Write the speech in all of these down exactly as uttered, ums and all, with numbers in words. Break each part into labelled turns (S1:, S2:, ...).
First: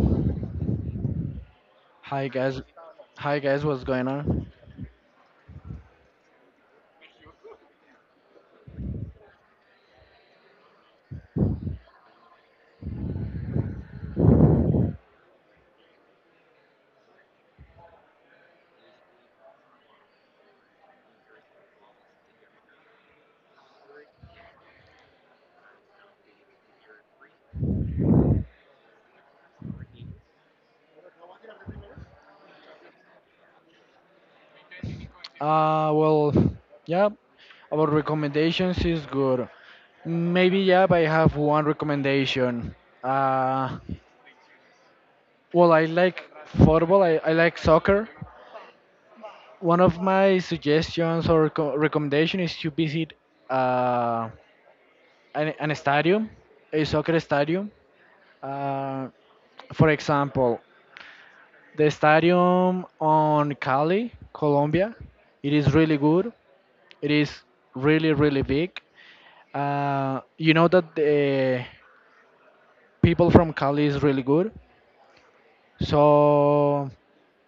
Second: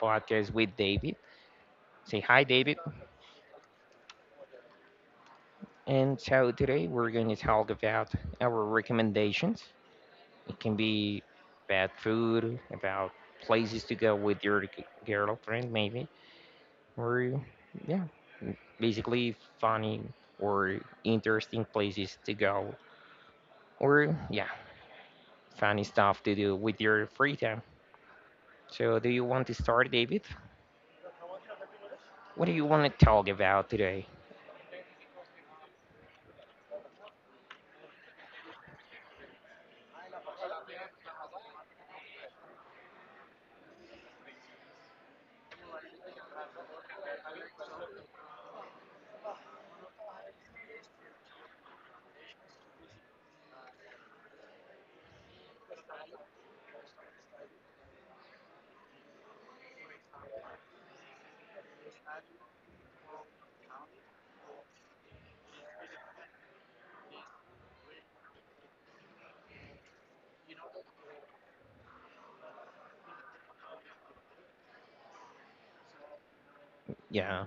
S1: podcast with David. Say
S2: Hi
S1: hi,
S2: guys,
S1: David.
S2: hi guys, what's going on?
S1: And so, today we're going to talk about our recommendations. It can be about food, about places to go with your g- girlfriend, maybe, or yeah, basically funny or interesting places to go, or yeah, funny stuff to do with your free time. So, do you want to start, David? What do you want to talk about today?
S2: Uh, well, yeah, our recommendations is good. Maybe yeah, but I have one recommendation. Uh, well, I like football. I, I like soccer. One of my suggestions or co- recommendation is to visit uh, an, an stadium, a soccer stadium. Uh, for example, the stadium on Cali, Colombia. It is really good. It is really, really big. Uh, you know that the people from Cali is really good. So
S1: Yeah.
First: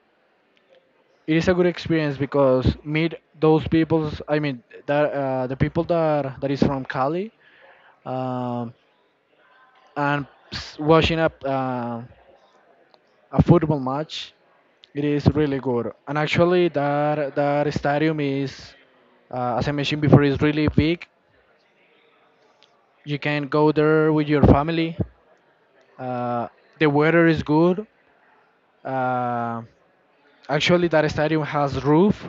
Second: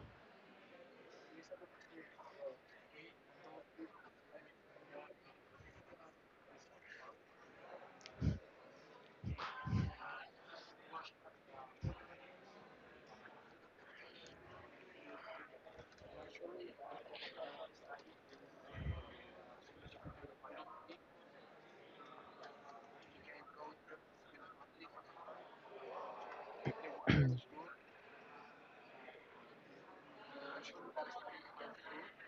S2: it is a good experience because meet those peoples. I mean, that uh, the people that that is from Cali, um, and s- watching a uh, a football match. It is really good. And actually, that that stadium is, uh, as I mentioned before, is really big. You can go there with your family. Uh, the weather is good. Uh, actually, that stadium has roof,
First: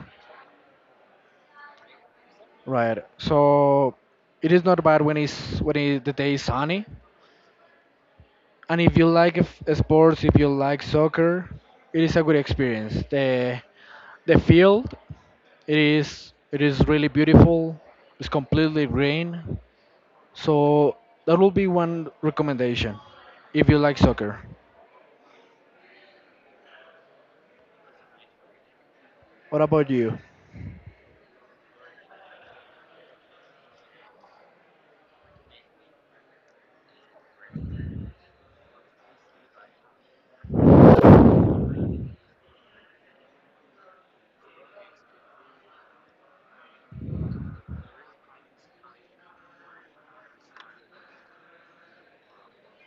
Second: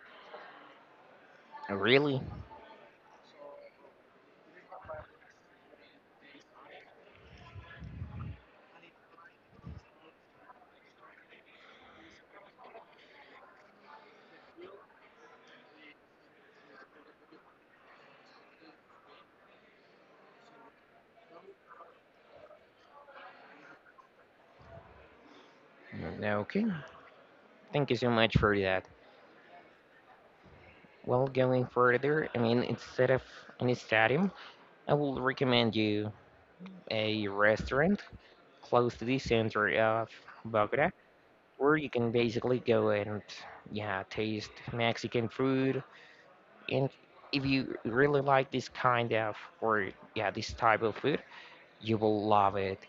S1: Really?
S2: right? So it is not bad when it's when it, the day is sunny. And if you like f- sports, if you like soccer, it is a good experience. The the field it is it is really beautiful. It's completely green. So that will be one recommendation if you like soccer.
S1: Okay. Thank you so much for that.
S2: What about you?
S1: Well, going further, I mean, instead of an stadium, I will recommend you a restaurant close to the center of Bogota where you can basically go and, yeah, taste Mexican food. And if you really like this kind of, or, yeah, this type of food, you will love it.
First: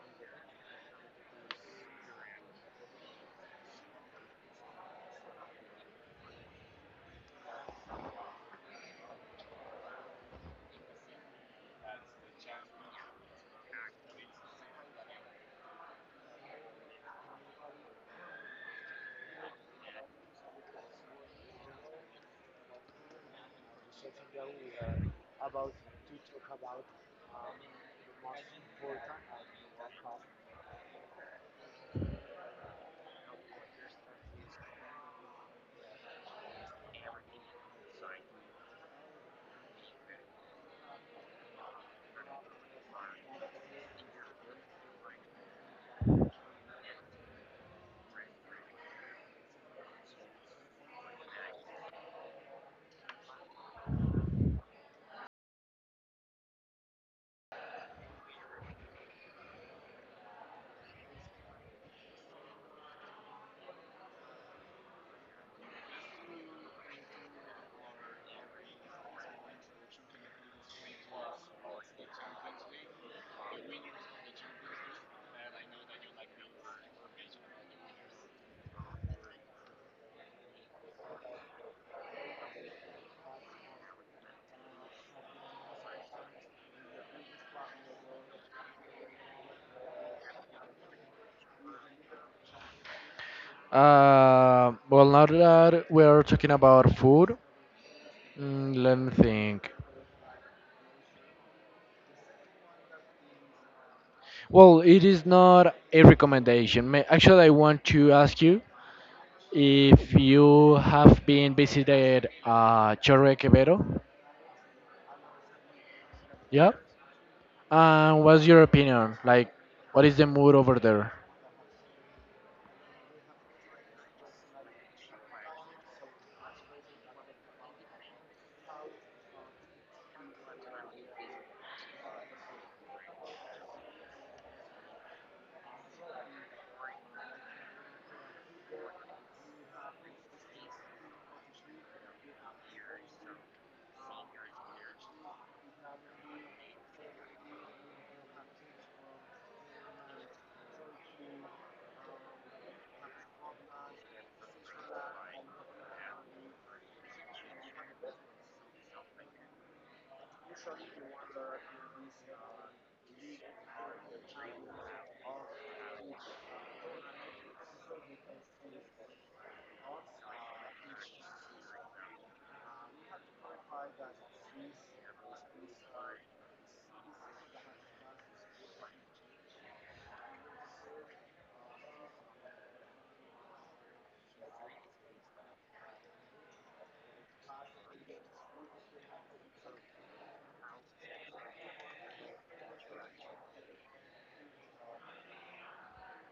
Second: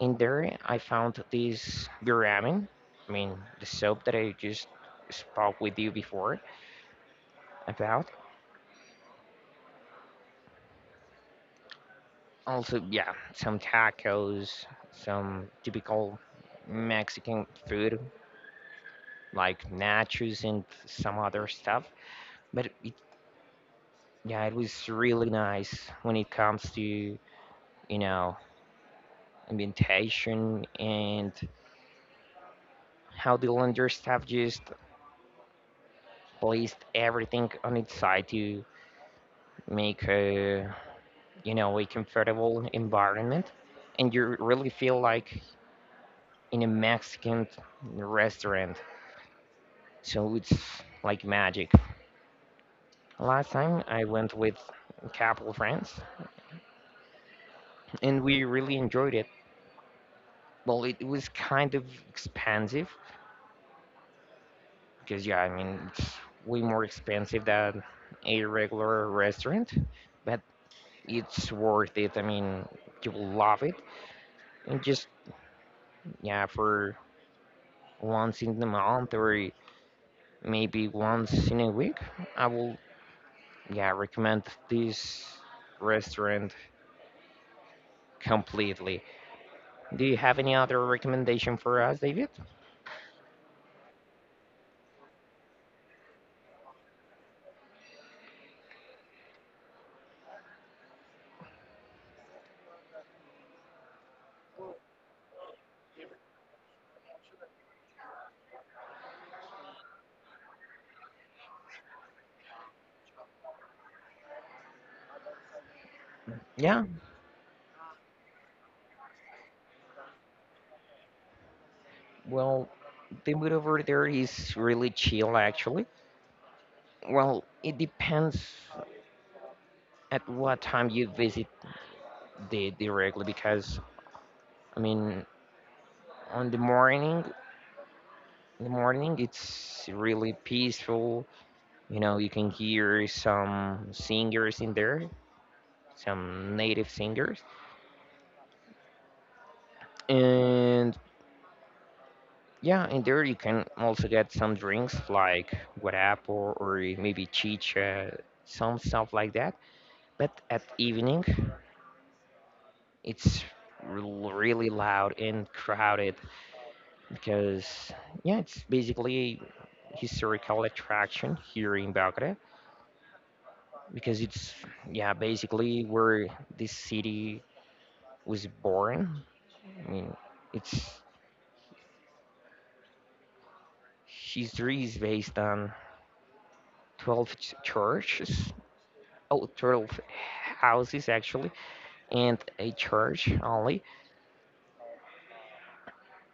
S1: In there I found this ramen. I mean, the soup that I just spoke with you before about. Also, yeah, some tacos, some typical Mexican food like nachos and some other stuff. But it, yeah, it was really nice when it comes to, you know, ambientation, and how the laundry staff just placed everything on its side to make a, you know, a comfortable environment, and you really feel like in a Mexican restaurant. So it's like magic. Last time I went with a couple of friends, and we really enjoyed it. Well, it was kind of expensive because yeah, I mean it's way more expensive than a regular restaurant, but it's worth it. I mean, you will love it, and just yeah, for once in the month or maybe once in a week. I will, yeah, recommend this restaurant completely. Do you have any other recommendation for us, David?
S2: Uh, well, now that we're talking about food, mm, let me think. Well, it is not a recommendation. Ma- Actually, I want to ask you if you have been visited uh, Chorro de Quevedo. Yeah.
S1: Yeah,
S2: And what's your opinion? Like, what is the mood over there?
S1: well, the mood over there is really chill, actually. Well, it depends at what time you visit the the regular because I mean, on the morning, the morning it's really peaceful. You know, you can hear some singers in there, some native singers. And yeah, in there you can also get some drinks like guarapo or maybe chicha, some stuff like that. But at evening, it's rel- really loud and crowded because yeah, it's basically historical attraction here in Bogota because it's yeah basically where this city was born. I mean, its history is based on twelve ch- churches, cultural f- houses actually, and a church only.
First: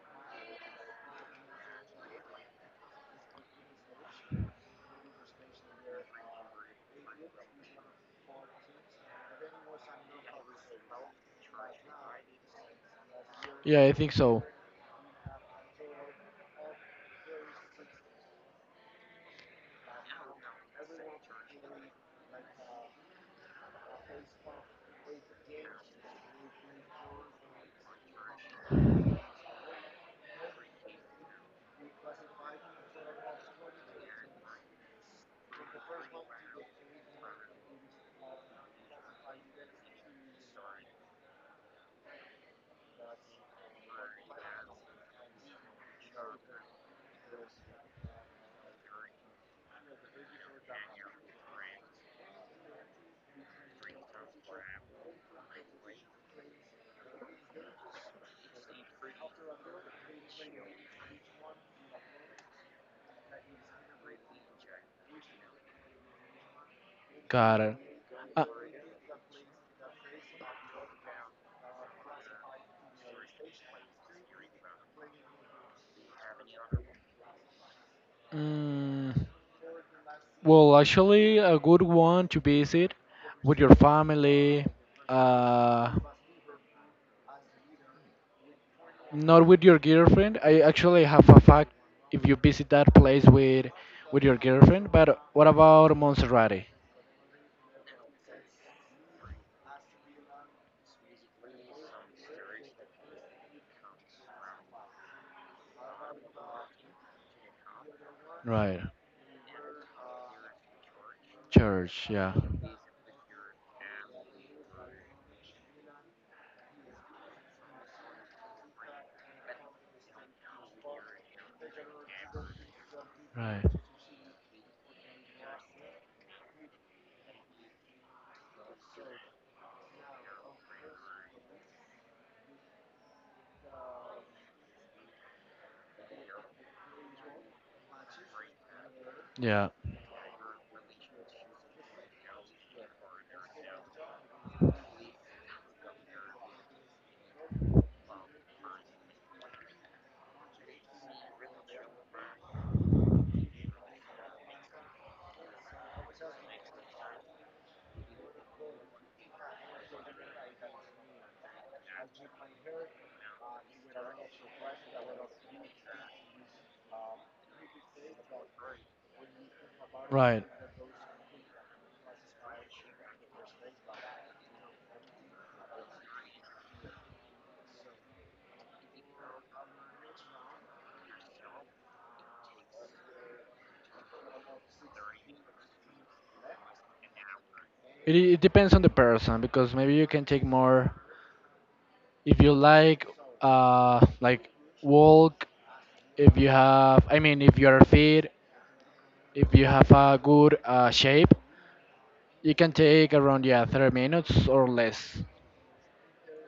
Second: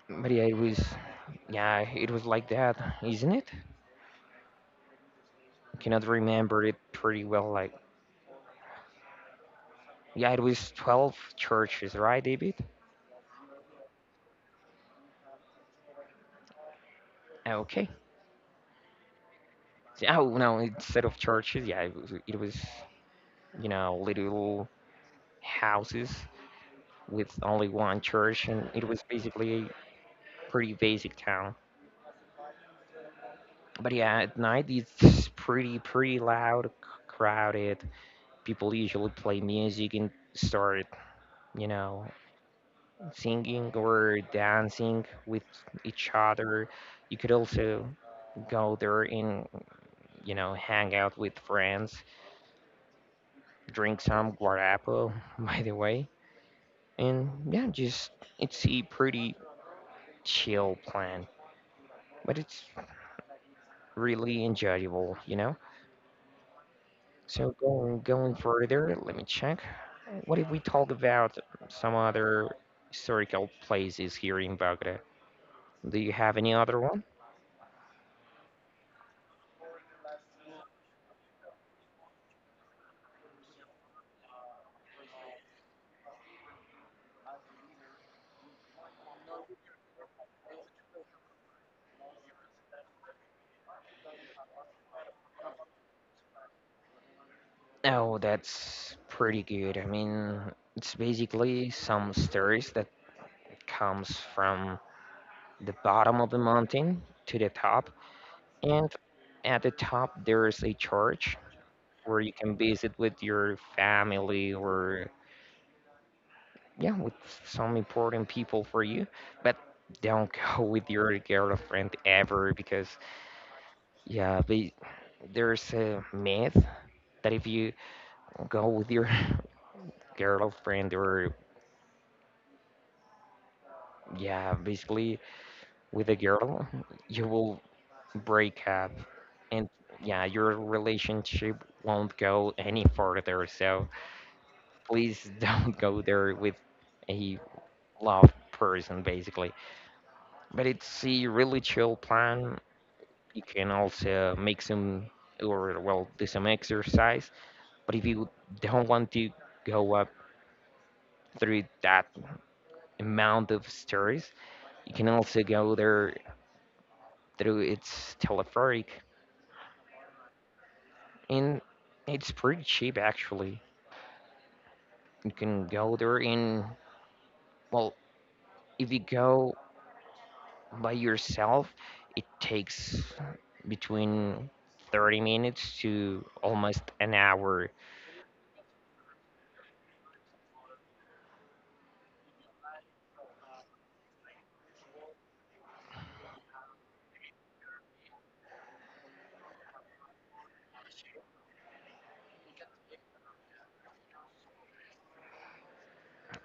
S1: But yeah it was, yeah it was like that, isn't it? I cannot remember it pretty well. Like, yeah, it was twelve churches, right, david?
S2: Yeah, I think so.
S1: Okay. So- oh no, instead of churches, yeah it was, it was you know, little houses with only one church, and it was basically a pretty basic town. But yeah, at night it's pretty pretty loud, c- crowded, people usually play music and start, you know, singing or dancing with each other. You could also go there and, you know, hang out with friends, drink some guarapo by the way, and yeah just, it's a pretty chill plan, but it's really enjoyable, you know. So
S2: Got it.
S1: going going
S2: Uh,
S1: further, let me check. What if we talk about some other historical places here in bogota? Do you have any other one?
S2: mm, well, actually, a good one to visit with your family. Uh, Not with your girlfriend. I actually have a fact if you visit that place with with your girlfriend. But what about Monserrate?
S1: Oh, that's pretty good. I mean, it's basically some stairs that comes from the bottom of the mountain to the top,
S2: Right.
S1: and at the top there is a church
S2: Church.
S1: where
S2: Yeah.
S1: you can visit with your family, or yeah, with some important people for you. But don't go with your girlfriend ever because
S2: Right.
S1: yeah, they, there's a myth that if you go with your girlfriend, or yeah, basically with a girl, you will break up,
S2: Yeah.
S1: and yeah, your relationship won't go any further. So please don't go there with a love person basically. But it's a really chill plan. You can also make some, or well, do some exercise. But if you don't want to go up through that amount of stairs, you can also go there through its telepheric,
S2: Right.
S1: and it's pretty cheap actually. You can go there in, well, if you go by yourself, it takes between thirty minutes to almost an hour.
S2: It, it depends on the person because maybe you can take more if you like uh like walk if you have, I mean if you are fit, if you have a good uh, shape, you can take around yeah thirty minutes or less.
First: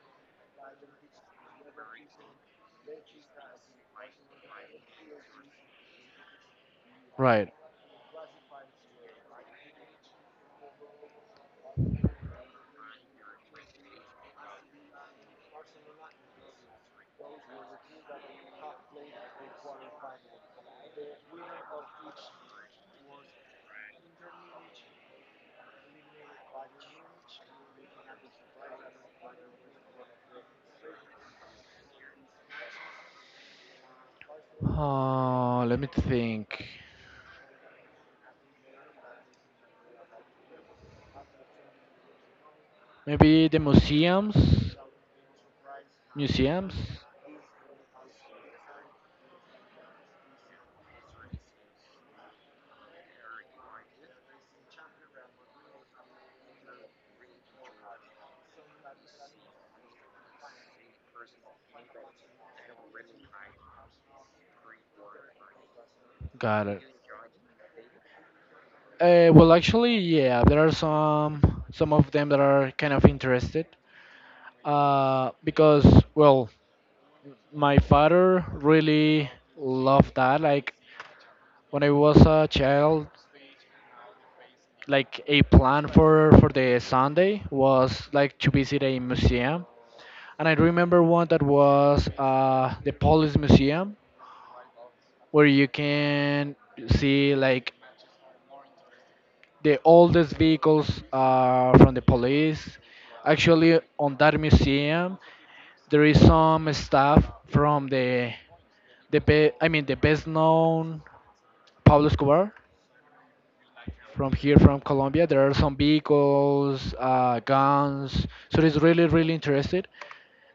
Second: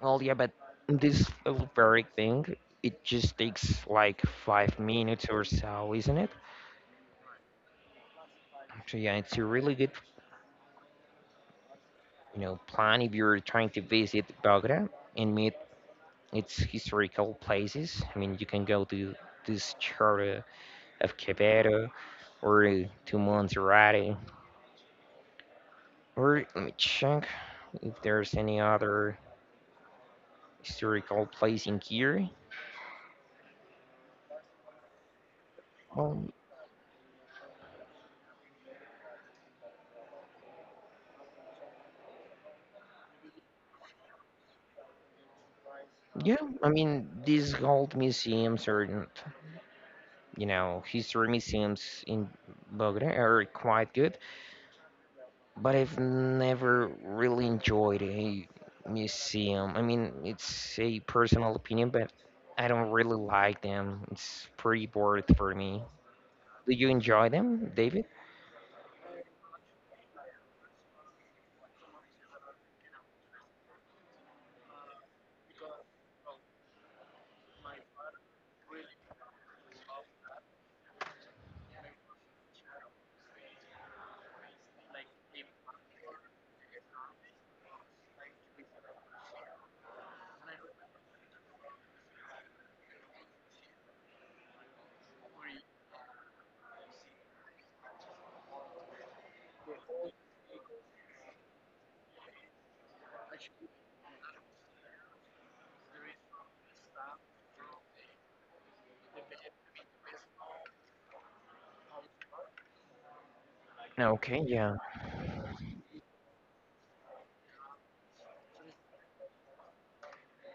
S1: Well, yeah, but this telepheric thing, it just takes like five minutes or so, isn't it?
S2: Right.
S1: So yeah, it's a really good, you know, plan if you're trying to visit Bogota and meet its historical places. I mean, you can go to this charter of Quevedo or to Monserrate. Or let me check if there's any other historical place in here.
S2: Uh, let me
S1: Um,
S2: think. Maybe the museums,
S1: yeah, I
S2: museums.
S1: mean, these old museums, or, you know, history museums in Bogota are quite good. But I've never really enjoyed a museum. I mean, it's a personal opinion, but I don't really like them. It's pretty bored for me.
S2: Got
S1: Do
S2: it.
S1: you enjoy them, David?
S2: Uh, well, actually, yeah, there are some some of them that are kind of interested. Uh, because well, my father really loved that. Like when I was a child, like a plan for for the Sunday was like to visit a museum, and I remember one that was uh the police museum where you can see like the oldest vehicles are from the police. Actually, on that museum, there is some stuff from the the be, I mean the best known Pablo Escobar from
S1: Okay,
S2: here
S1: yeah.
S2: from Colombia. There are some vehicles, uh, guns. So it's really really interested.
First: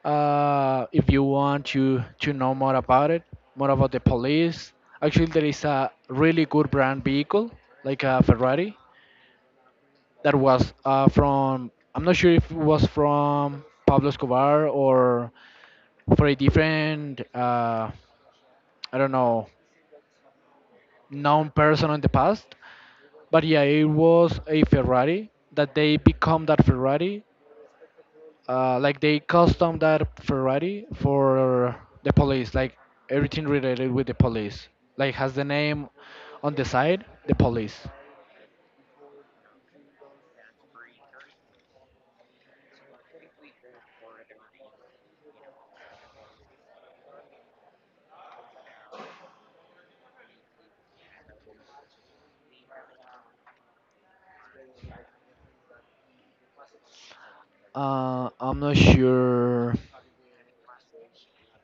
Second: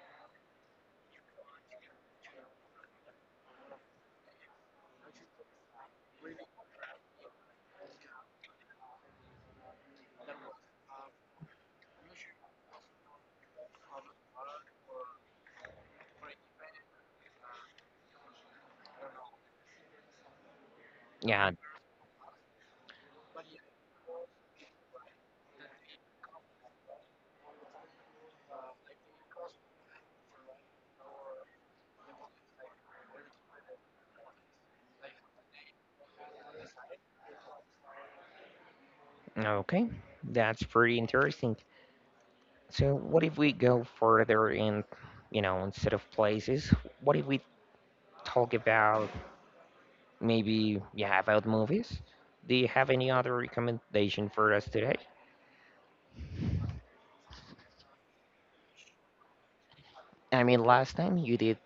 S2: Uh, if you want to to know more about it, more about the police. Actually, there is a really good brand vehicle like a Ferrari that was uh, from, I'm not sure if it was from Pablo Escobar or for a different uh, I don't know known
S1: Yeah,
S2: person in the past. But yeah, it was a Ferrari that they become that Ferrari, uh, like they custom that Ferrari for the police, like everything related with the police, like has the name on the side, the police.
S1: okay. That's pretty interesting. So, what if we go further in, you know, instead of places, what if we talk about maybe, yeah, about movies? Do you have any other recommendation for us today?
S2: Uh, I'm not sure.
S1: I mean, last time you did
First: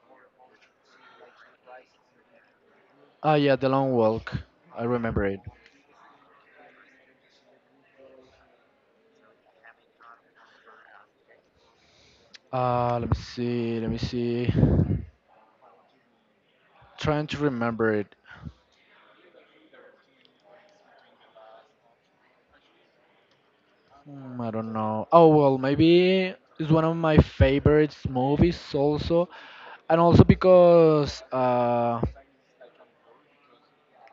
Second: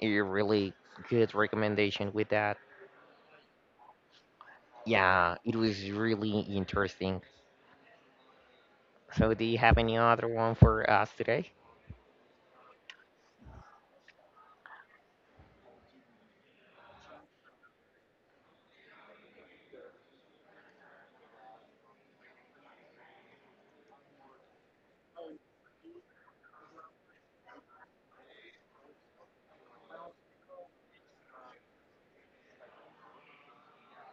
S1: a really good recommendation with that.
S2: Ah, yeah, the long walk. I remember
S1: Yeah,
S2: it.
S1: it was really interesting. So, do you have any other one for us today?
S2: Uh, let me see. Let me see. Trying to remember it. Hmm, I don't know. Oh well, maybe it's one of my favorite movies also, and also because uh,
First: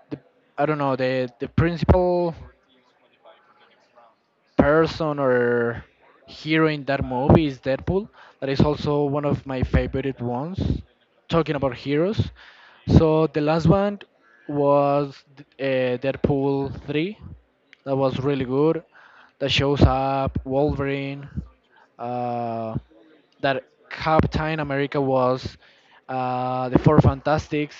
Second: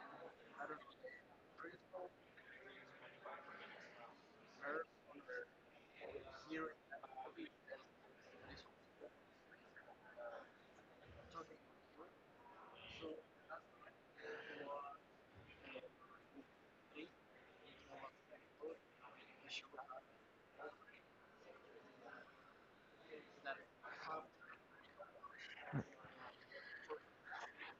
S2: the, I don't know the the principal person or hero in that movie is Deadpool. That is also one of my favorite ones. Talking about heroes, so the last one was uh, Deadpool three. That was really good. That shows up Wolverine. Uh, that Captain America was uh, the Four Fantastics.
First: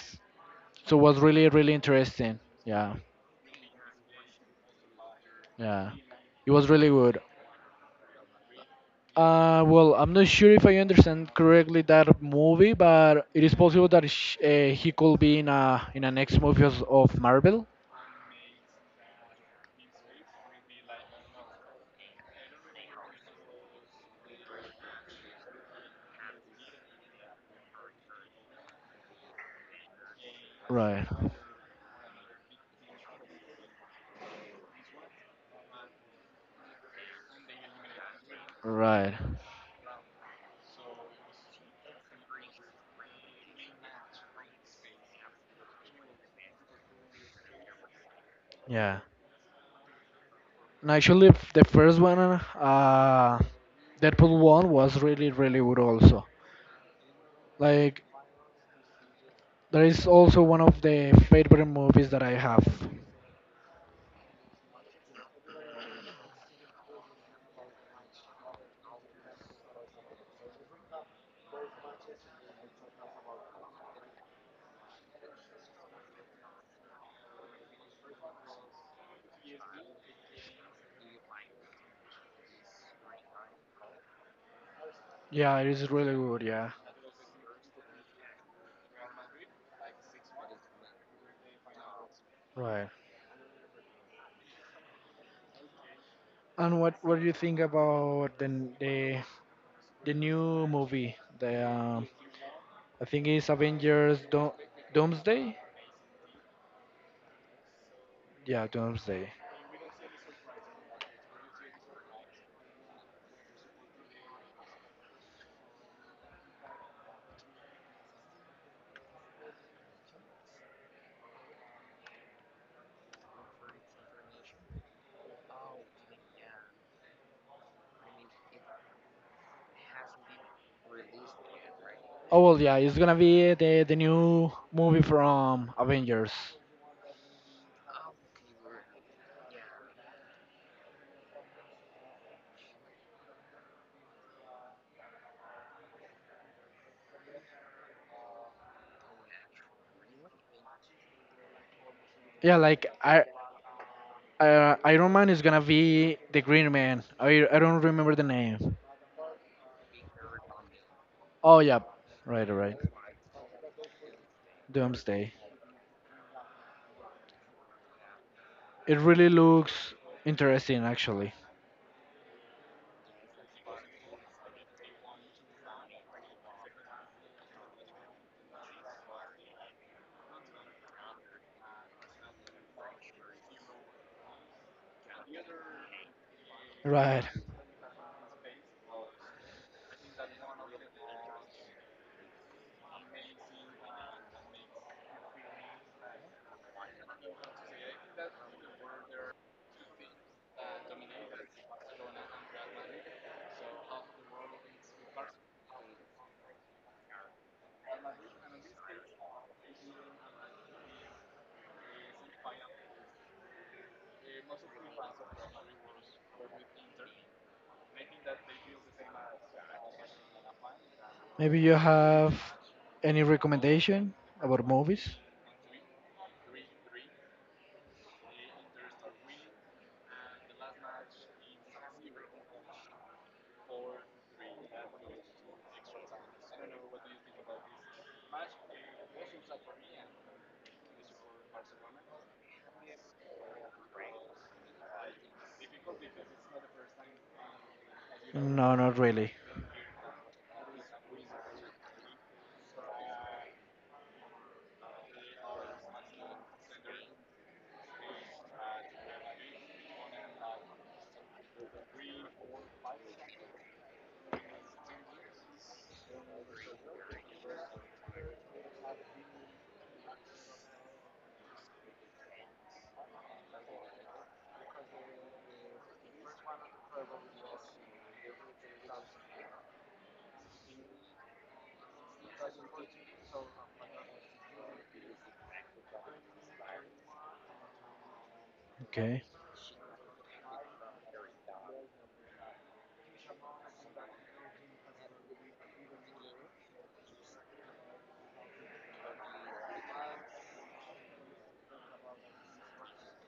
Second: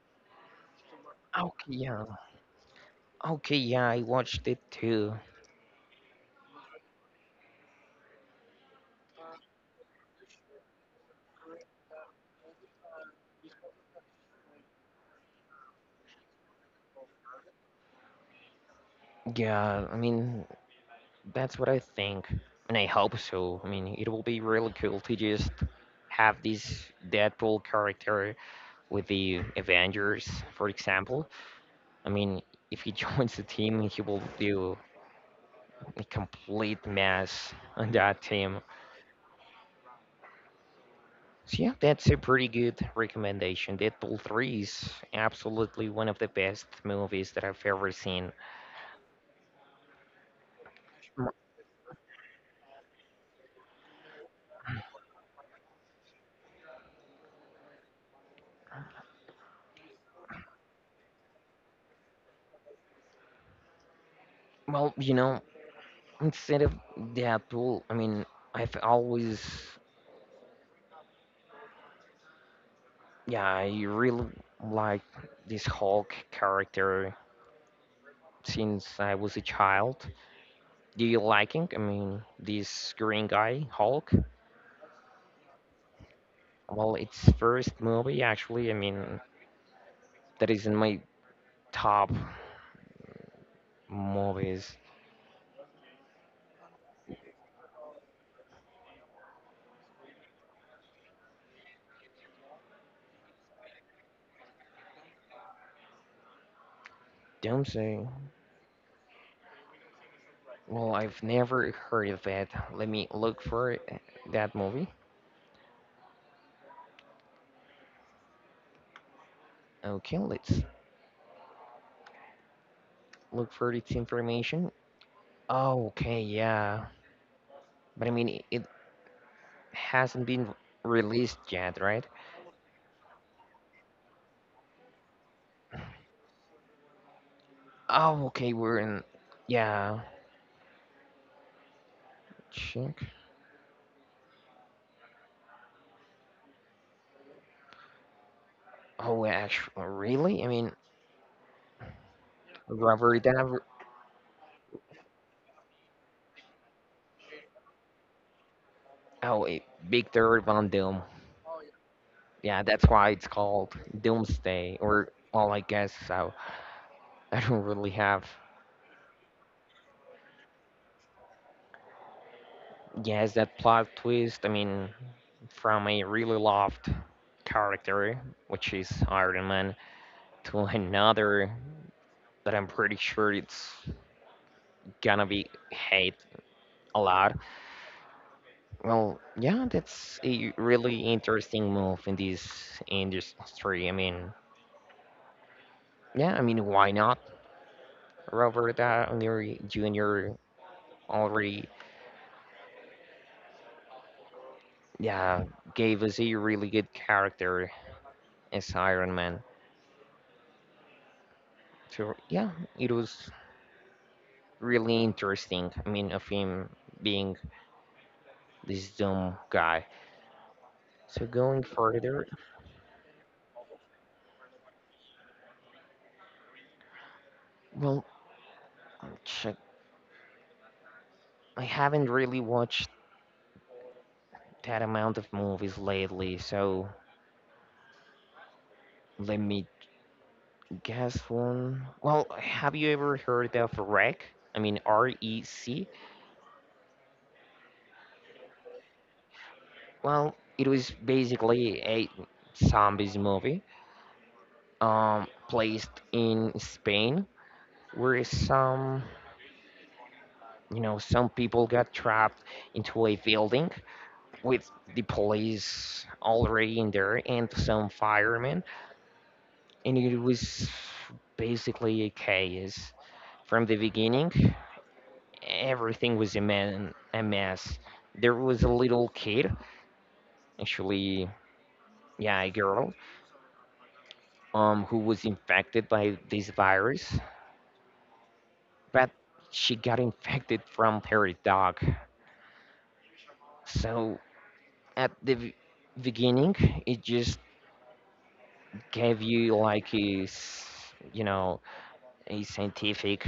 S2: So it was really
S1: Okay,
S2: really
S1: yeah.
S2: interesting. Yeah,
S1: Okay, yeah, I watched it too.
S2: yeah, it was really good. Uh, well, I'm not sure if I understand correctly that movie, but it is possible that sh uh, he could be in a in a next movie of, of Marvel.
S1: Yeah, I mean, that's what I think. And I hope so. I mean, it will be really cool to just have this Deadpool character with the Avengers, for
S2: Right,
S1: example. I mean, if he joins the team, he will do a complete mess on that team.
S2: right,
S1: So yeah, that's a pretty good recommendation. Deadpool three is absolutely one of the best movies that I've ever seen.
S2: yeah. And actually,
S1: M-
S2: f- the first one, uh, Deadpool one was really really good also. Like that is also one of the favorite movies that I have.
S1: Well, you know, instead of Deadpool, I mean, I've always, yeah, I really liked this Hulk character since I was a child. Do you like him? I mean, this green guy, Hulk?
S2: Yeah, it is really good. Yeah,
S1: Well, it's first movie, actually. I mean, that is in my top
S2: right.
S1: movies.
S2: And what what do you think about the n- the the new movie? The uh, I think it's Avengers Do- Doomsday.
S1: Don't say.
S2: Yeah, Doomsday.
S1: Well, I've never heard of that. Let me look for it- that movie. Okay, let's look for its information. Oh, okay, yeah. But I mean, i- it hasn't been released yet, right?
S2: Oh well, yeah, it's gonna be the the new movie from Avengers.
S1: Oh, okay, we're in. Yeah, check. Oh, actually, really? I mean,
S2: Yeah, like
S1: Robert
S2: I,
S1: Dav.
S2: uh, Iron Man is gonna be the Green Man. I I don't remember the name.
S1: Oh, it, Victor Von Doom.
S2: Oh yeah, right,
S1: Yeah,
S2: right.
S1: that's why it's called Doomsday, or
S2: Doomsday.
S1: well, I guess so. I don't really have.
S2: It really looks interesting, actually.
S1: Yes, that plot twist, I mean, from a really loved character, which is Iron Man, to another that I'm pretty sure it's gonna be hate a
S2: Right.
S1: lot. Well, yeah, that's a really interesting move in this industry. I mean, yeah, I mean, why not? Robert Downey Junior already, yeah, gave us a really good character as Iron Man. So, yeah, it was really interesting. I mean, of him being this Doom guy. So
S2: Maybe
S1: going
S2: you
S1: further,
S2: have any recommendation about movies?
S1: well, check. I haven't really watched that amount of movies lately. So let me guess one. Well, have you ever heard of Rec? I mean, R E C.
S2: No, not really.
S1: Well, it was basically a zombies movie, um, placed in Spain, where some, you know, some people got trapped into a building with the police already in there and some firemen. And it was basically a chaos from the beginning. Everything was a, man, a mess. There was a little kid, actually, yeah, a girl, um, who was infected by this virus, but
S2: Okay.
S1: she got infected from her dog. So at the v- beginning, it just gave you like a, s- you know, a scientific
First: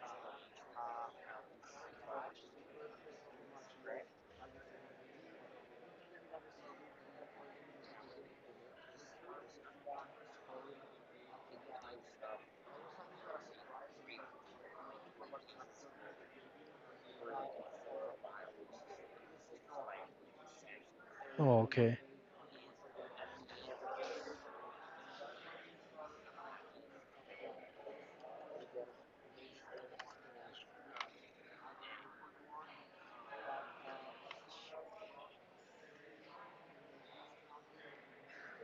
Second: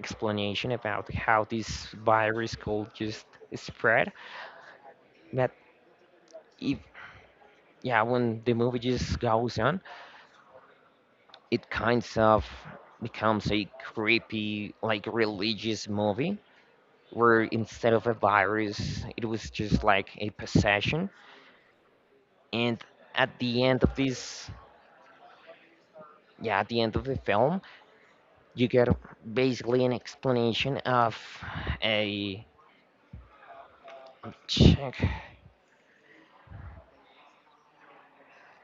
S1: explanation about how this virus could just spread. But if yeah, when the movie just goes on, it kind of becomes a creepy, like religious movie where instead of a virus, it was just like a possession.
S2: Oh, okay.
S1: And at the end of this, yeah, at the end of the film, you get basically an explanation of a. Check.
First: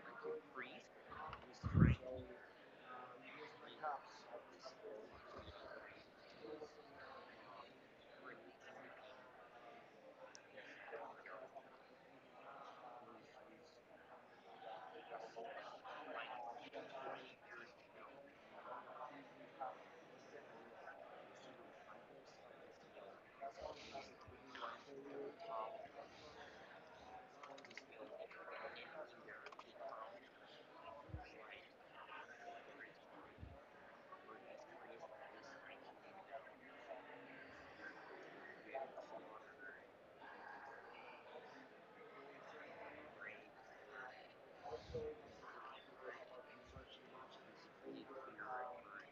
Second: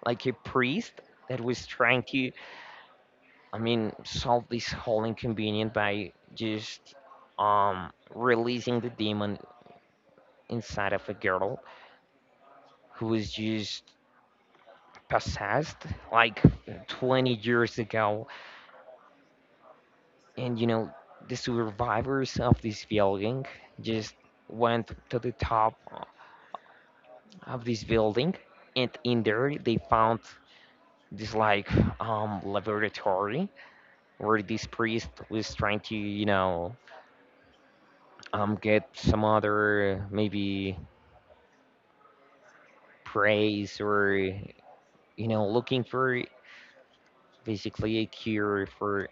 S1: Like a priest that was trying to, I mean, solve this whole inconvenience by just um, releasing the demon inside of a girl who was just possessed like twenty years ago. And you know, the survivors of this building just went to the top of this building, and in there they found this like um laboratory where this priest was trying to, you know, um, get some other maybe praise, or you know, looking for basically a cure for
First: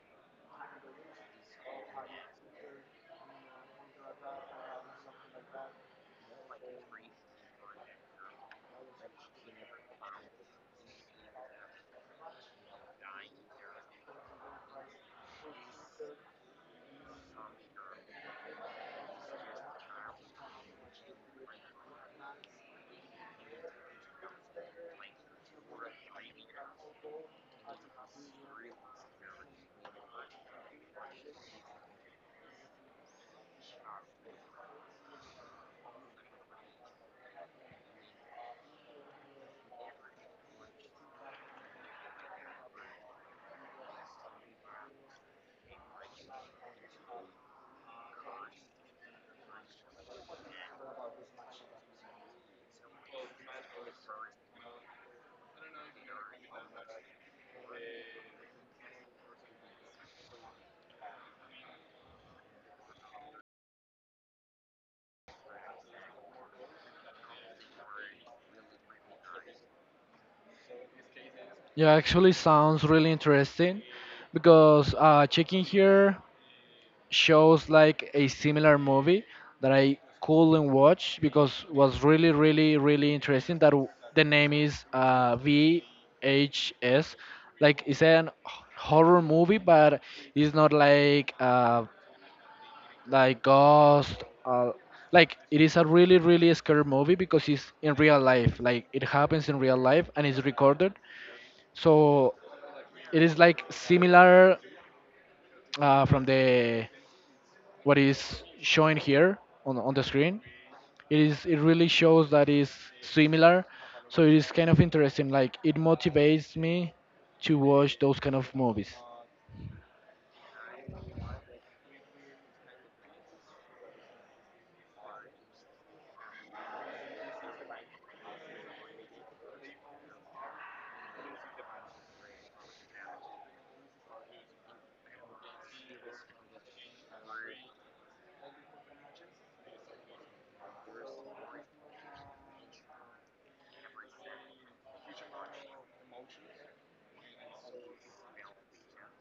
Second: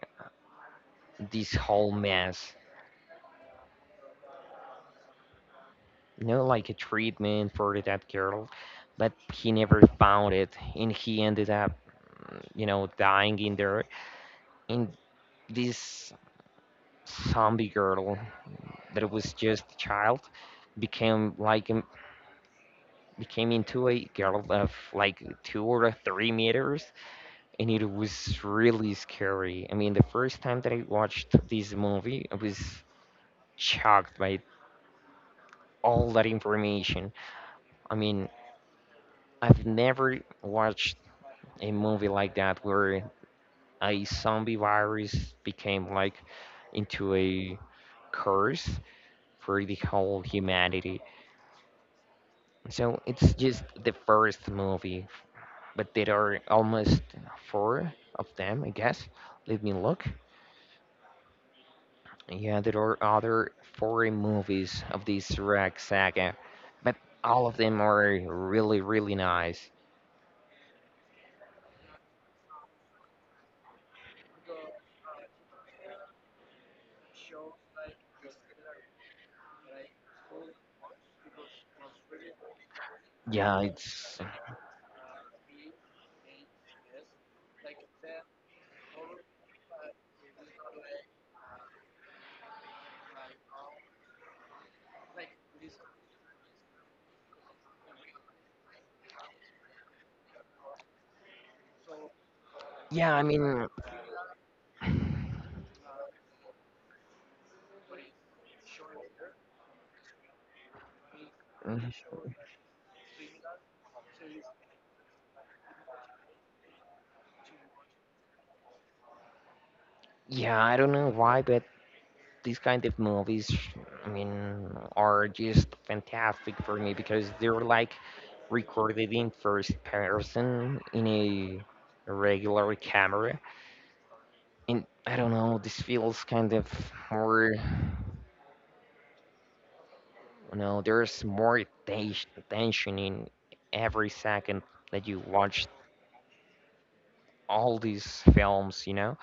S1: this whole mess, you know, like a treatment for that girl, but he never found it and he ended up, you know, dying in there. And this zombie girl that was just a child became like, um, became into a girl of like two or three meters, and it was really scary. I mean, the first time that I watched this movie, I was shocked by all that information. I mean, I've never watched a movie like that where a zombie virus became like into a curse for the whole humanity. So it's just the first movie, but there are almost four of them, I guess. Let me look. Yeah, there are other foreign movies of this Rag saga, but all of them are really, really nice.
S2: Yeah, actually sounds really interesting because uh, checking here shows like a similar movie that I couldn't watch because was really, really, really interesting.
S1: Yeah,
S2: That w-
S1: it's.
S2: the name is uh, V H S. Like it's an h- horror movie, but it's not like uh, like ghost. Uh, like it is a really, really scary movie because it's in real life. Like it happens in real life and it's recorded. So
S1: Yeah, I
S2: it is like
S1: mean,
S2: similar uh, from the what is showing here on on the screen. It is it really shows that is similar, so it is kind of interesting. Like it motivates me to watch those kind of movies
S1: yeah, I don't know why, but these kind of movies, I mean, are just fantastic for me because they're like recorded in first person in a regular camera. And I don't know, this feels kind of more. You know, there's more tension, tension in every second that you watch all these films, you know?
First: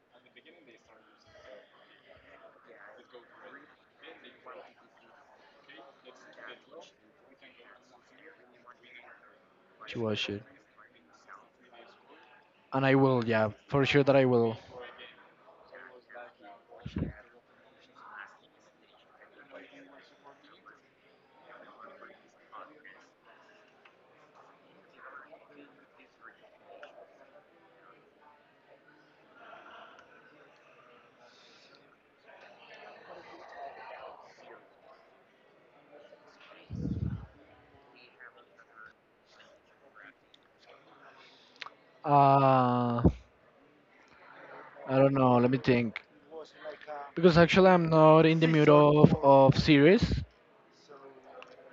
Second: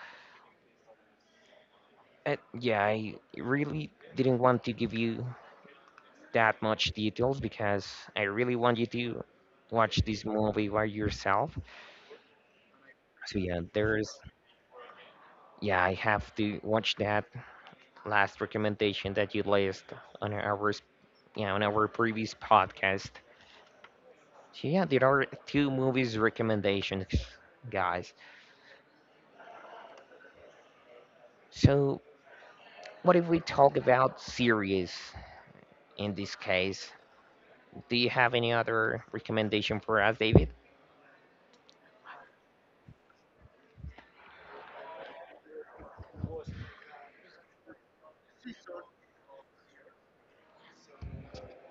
S1: And yeah, I really didn't want to give you that much details because I really want you to watch
S2: to
S1: this
S2: watch it,
S1: movie by yourself.
S2: and I will.
S1: So
S2: Yeah,
S1: yeah,
S2: for sure
S1: there's
S2: that I will.
S1: yeah, I have to watch that last recommendation that you list on our s- yeah, on our previous podcast. So yeah, there are two movies recommendations, guys. So what if we talk about series in this case? Do you have any other recommendation for us, David?
S2: Uh, I don't know. Let me think. Because actually, I'm not in the mood of, of series.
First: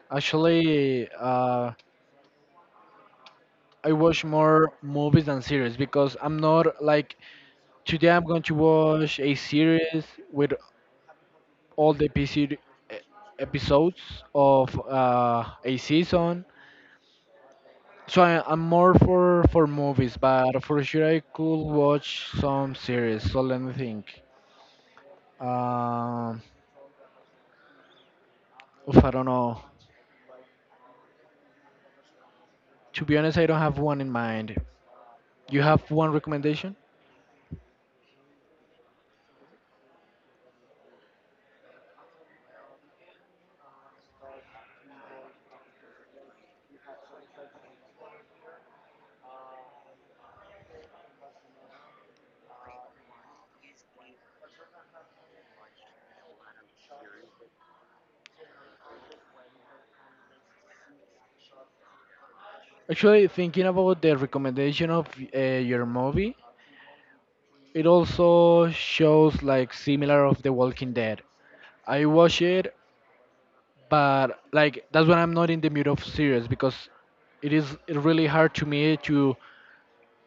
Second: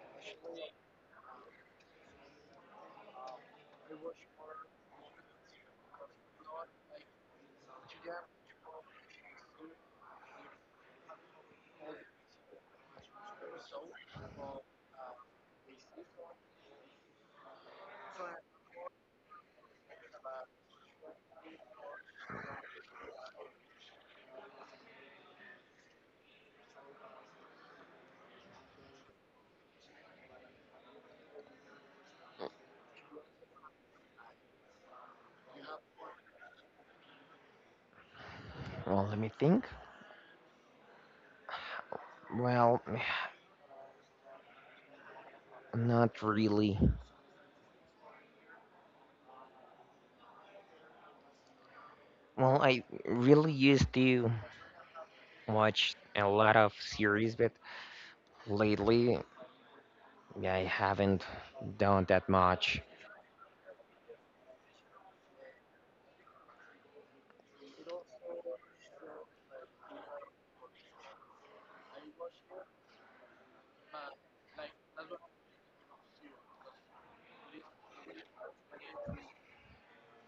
S2: Actually, uh, I watch more movies than series because I'm not like today I'm going to watch a series with all the episode, episodes of uh, a season. So I, I'm more for for movies, but for sure I could watch some series. So let me think. Um, oof, I don't know. To be honest, I don't have one in mind. You have one recommendation?
S1: Well, let me think. Well, not really. Well, I really used to watch a lot of series, but lately yeah, I haven't done that much.
S2: Actually, thinking about the recommendation of uh, your movie, it also shows like similar of The Walking Dead. I watched it but like that's when I'm not in the mood of series because it is really hard to me to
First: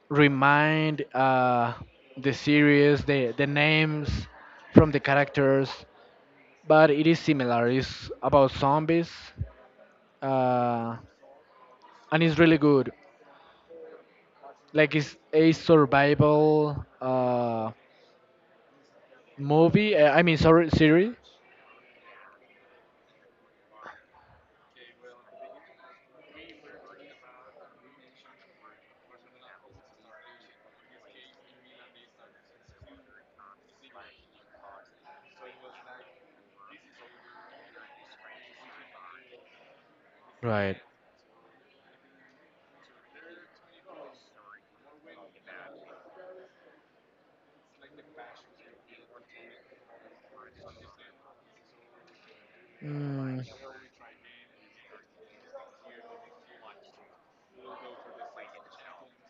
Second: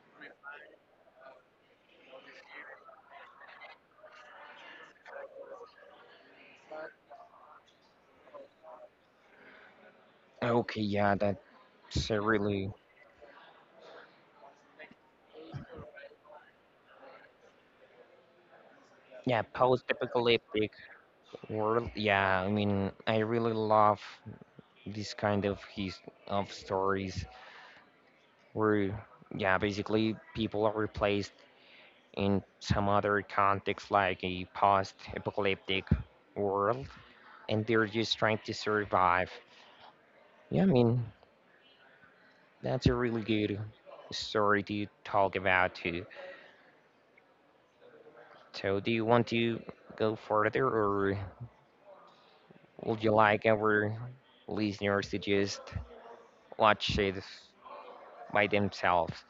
S2: remind uh, the series, the the names from the characters. But it is similar. It's about zombies,
S1: Okay,
S2: uh,
S1: yeah, that's a
S2: and it's really
S1: really
S2: good. Like it's a survival uh,
S1: yeah,
S2: movie. Uh, I mean, sorry,
S1: post-apocalyptic
S2: series.
S1: world. Yeah, I mean, I really love this kind of his of stories, where yeah, basically people are replaced in some other context like a post-apocalyptic world and they're just trying to survive. Yeah, I
S2: Right.
S1: mean that's a really good story to talk about too. So do you want to go further or would you
S2: Mm,
S1: like our listeners to just watch it by themselves?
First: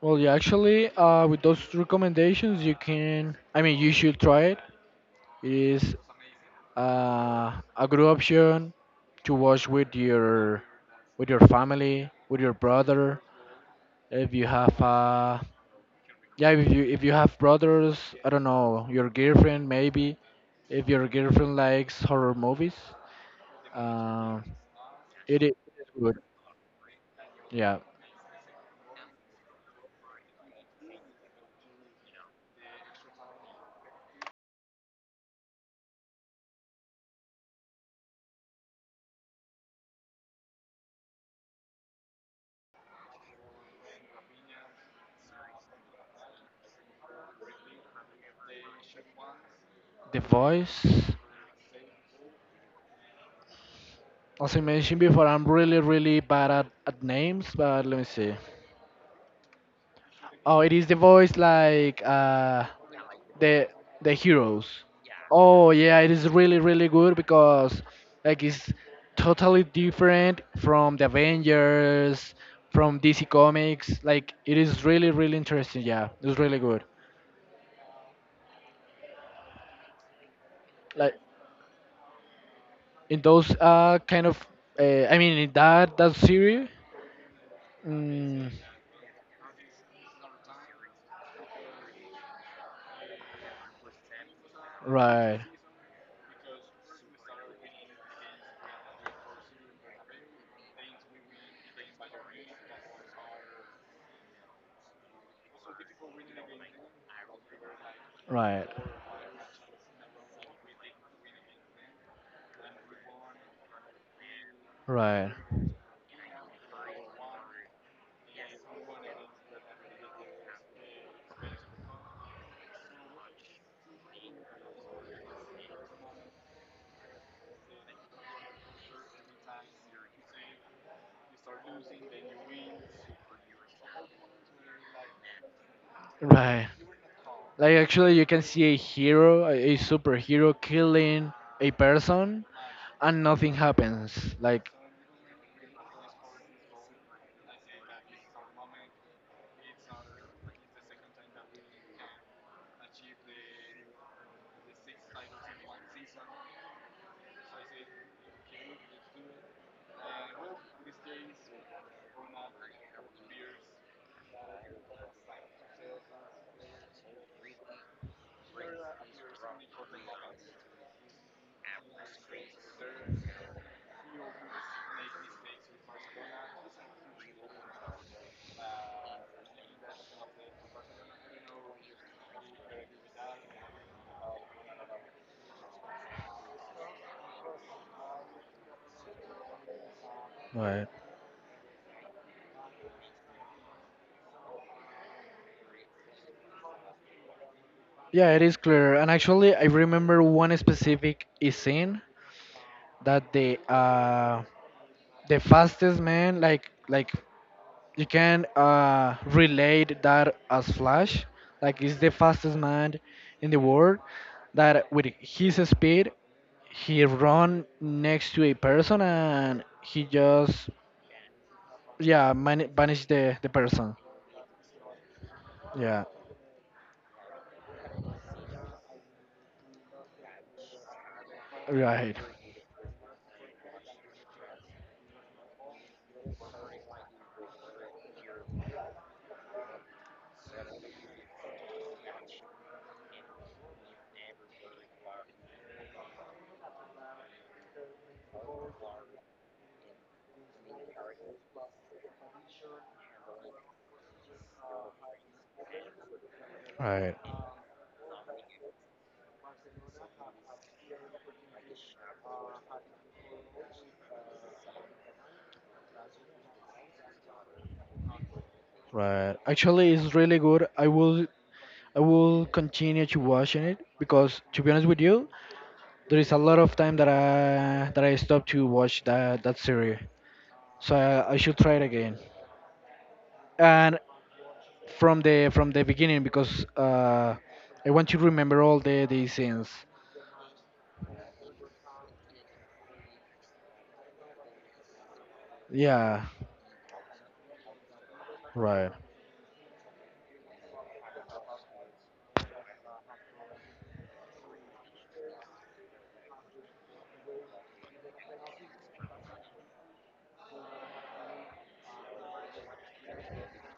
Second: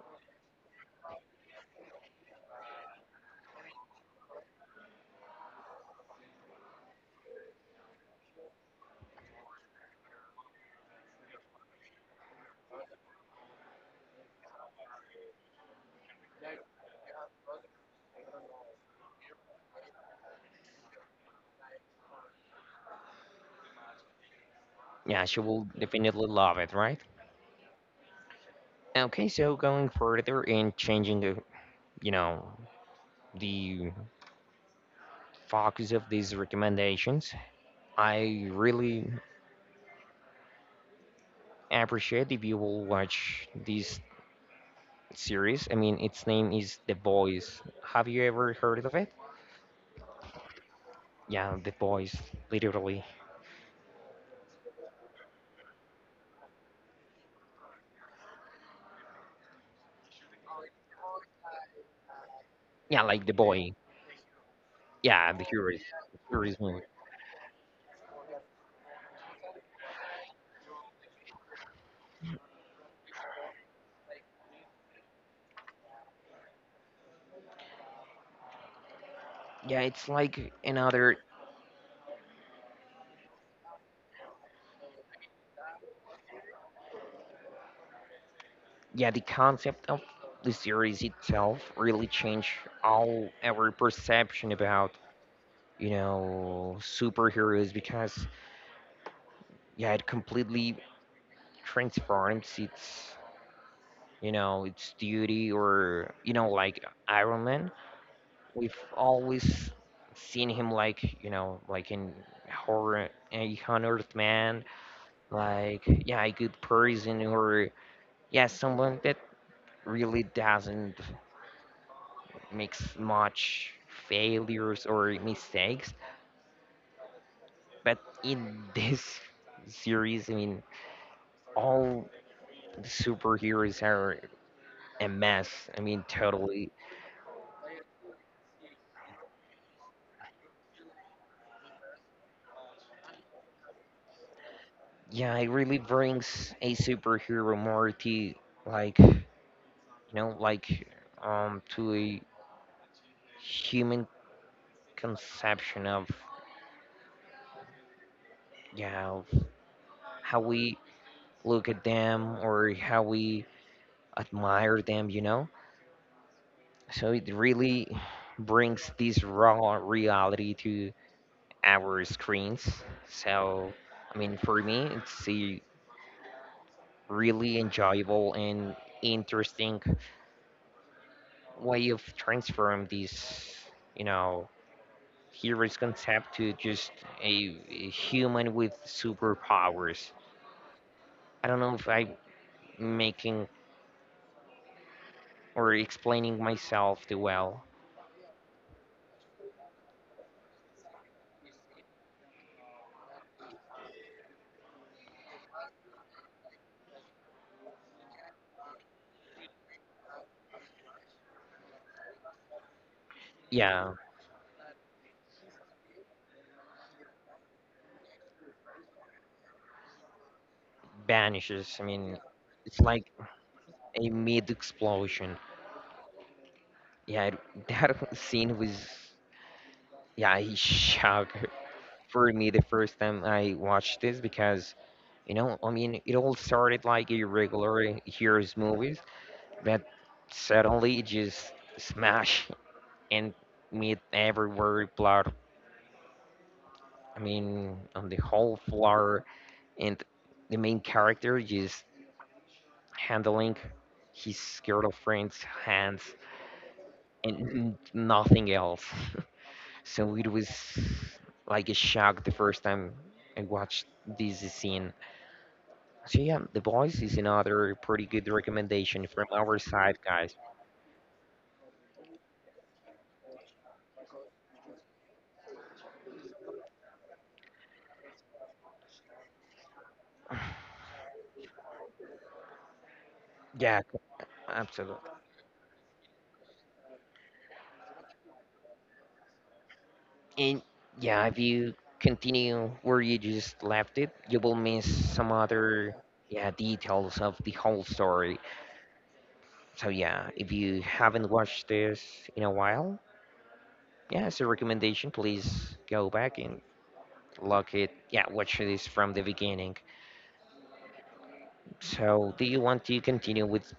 S2: Well, yeah, actually, uh, with those recommendations, you can. I mean, you should try it. It is uh, a good option to watch with your with your family, with your brother. If you have uh, yeah, if you if you have brothers, I don't know, your girlfriend maybe. If your girlfriend likes horror movies, uh,
S1: Yeah,
S2: it
S1: she
S2: is
S1: will
S2: good.
S1: definitely love it, right?
S2: Yeah,
S1: Okay, so going further and changing the, you know, the focus of these recommendations. I really appreciate if you will watch this series. I mean, its name is The Boys. Have you ever heard of it?
S2: The Voice.
S1: Yeah, The Boys, literally.
S2: As I mentioned before, I'm really, really bad at, at names, but let me see. Oh, it is the voice like uh,
S1: Yeah, like The
S2: the
S1: Boy.
S2: the heroes.
S1: Yeah, the
S2: Oh
S1: series,
S2: yeah, it is
S1: series
S2: really,
S1: movie.
S2: really good because like it's totally different from the Avengers, from D C Comics. Like it is really, really interesting. Yeah, it's really good.
S1: Yeah, it's like
S2: Like
S1: another.
S2: in those uh kind of, uh, I mean in that that series. Mm,
S1: Yeah, the concept of the series itself really changed all our perception about,
S2: right,
S1: you know, superheroes because yeah, it completely transforms its, you know, its duty, or you know, like Iron Man.
S2: right,
S1: We've always seen him like, you know, like in horror, a hundred man,
S2: right,
S1: like, yeah, a good person or yeah, someone that really doesn't makes much failures or mistakes. But in this series, I mean, all the superheroes are a mess, I mean
S2: right.
S1: totally.
S2: Like actually, you can see a hero, a a superhero killing a person, and nothing happens. Like,
S1: Yeah, it really brings a superhero more to, like, you know, like, um to a human conception of, yeah, of how we look at them or how we admire them, you know. So it really brings this raw reality to our screens. So I mean, for me, it's a really enjoyable and interesting way of transform this, you know, Here is concept to just a, a human with superpowers.
S2: right.
S1: I don't know if I'm making or explaining myself too well.
S2: Yeah, it is clear. And actually, I remember one specific scene that the uh the fastest man, like like you can uh relate that as Flash. Like, is the fastest man in the
S1: Yeah,
S2: world that with his speed he run next to a person and he just
S1: vanishes. I mean,
S2: yeah man-
S1: it's
S2: banish
S1: like
S2: the the person,
S1: a mid explosion.
S2: yeah,
S1: Yeah, it- that scene was. Yeah, he shocked
S2: right,
S1: for me the first time I watched this because, you know, I mean, it all started like a regular heroes movies, but suddenly it just smash and meat everywhere, blood. I mean, on the whole floor, and the main character just handling his girlfriend's hands
S2: right,
S1: and nothing else. So it was like a shock the first time I watched this scene. So yeah, The Boys is another pretty good recommendation from
S2: right,
S1: our
S2: actually
S1: side,
S2: it's
S1: guys.
S2: really good. I will i will continue to watching it because to be honest with you there is a lot of time that i that i stopped to watch that that series, so I, I should try it again
S1: Yeah,
S2: and
S1: absolutely.
S2: from the from the beginning because uh I want to remember all the the scenes,
S1: And yeah, if you continue where you just left it, you will miss some other
S2: yeah,
S1: yeah, details of the whole story.
S2: right.
S1: So yeah, if you haven't watched this in a while, yeah, it's a recommendation. Please go back and look it. Yeah, watch this from the beginning. So do you want to continue with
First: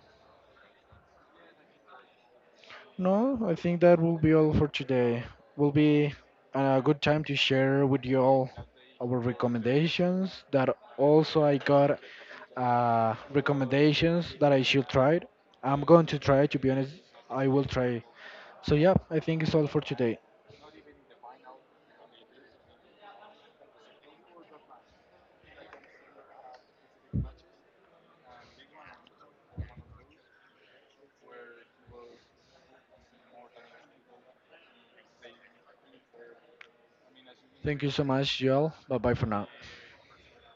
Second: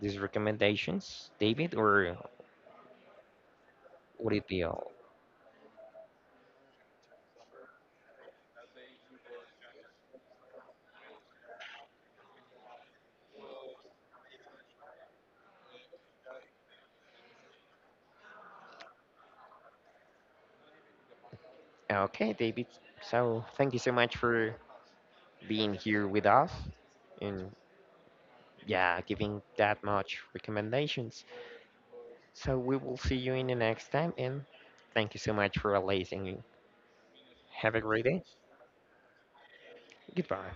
S1: these recommendations, David, or
S2: No, I think that will
S1: would
S2: be
S1: it
S2: all
S1: be
S2: for
S1: all?
S2: today. Will be a good time to share with you all our recommendations. That also I got uh, recommendations that I should try. I'm going to try. To be honest, I will try. So yeah, I think it's all for today.
S1: Okay, David. So thank you so much for being here with us. And yeah, giving that much recommendations. So we will see you in the next time and thank you so much for listening. Have a
S2: Thank you
S1: great
S2: so
S1: day.
S2: much, y'all. Bye bye for now.
S1: Goodbye.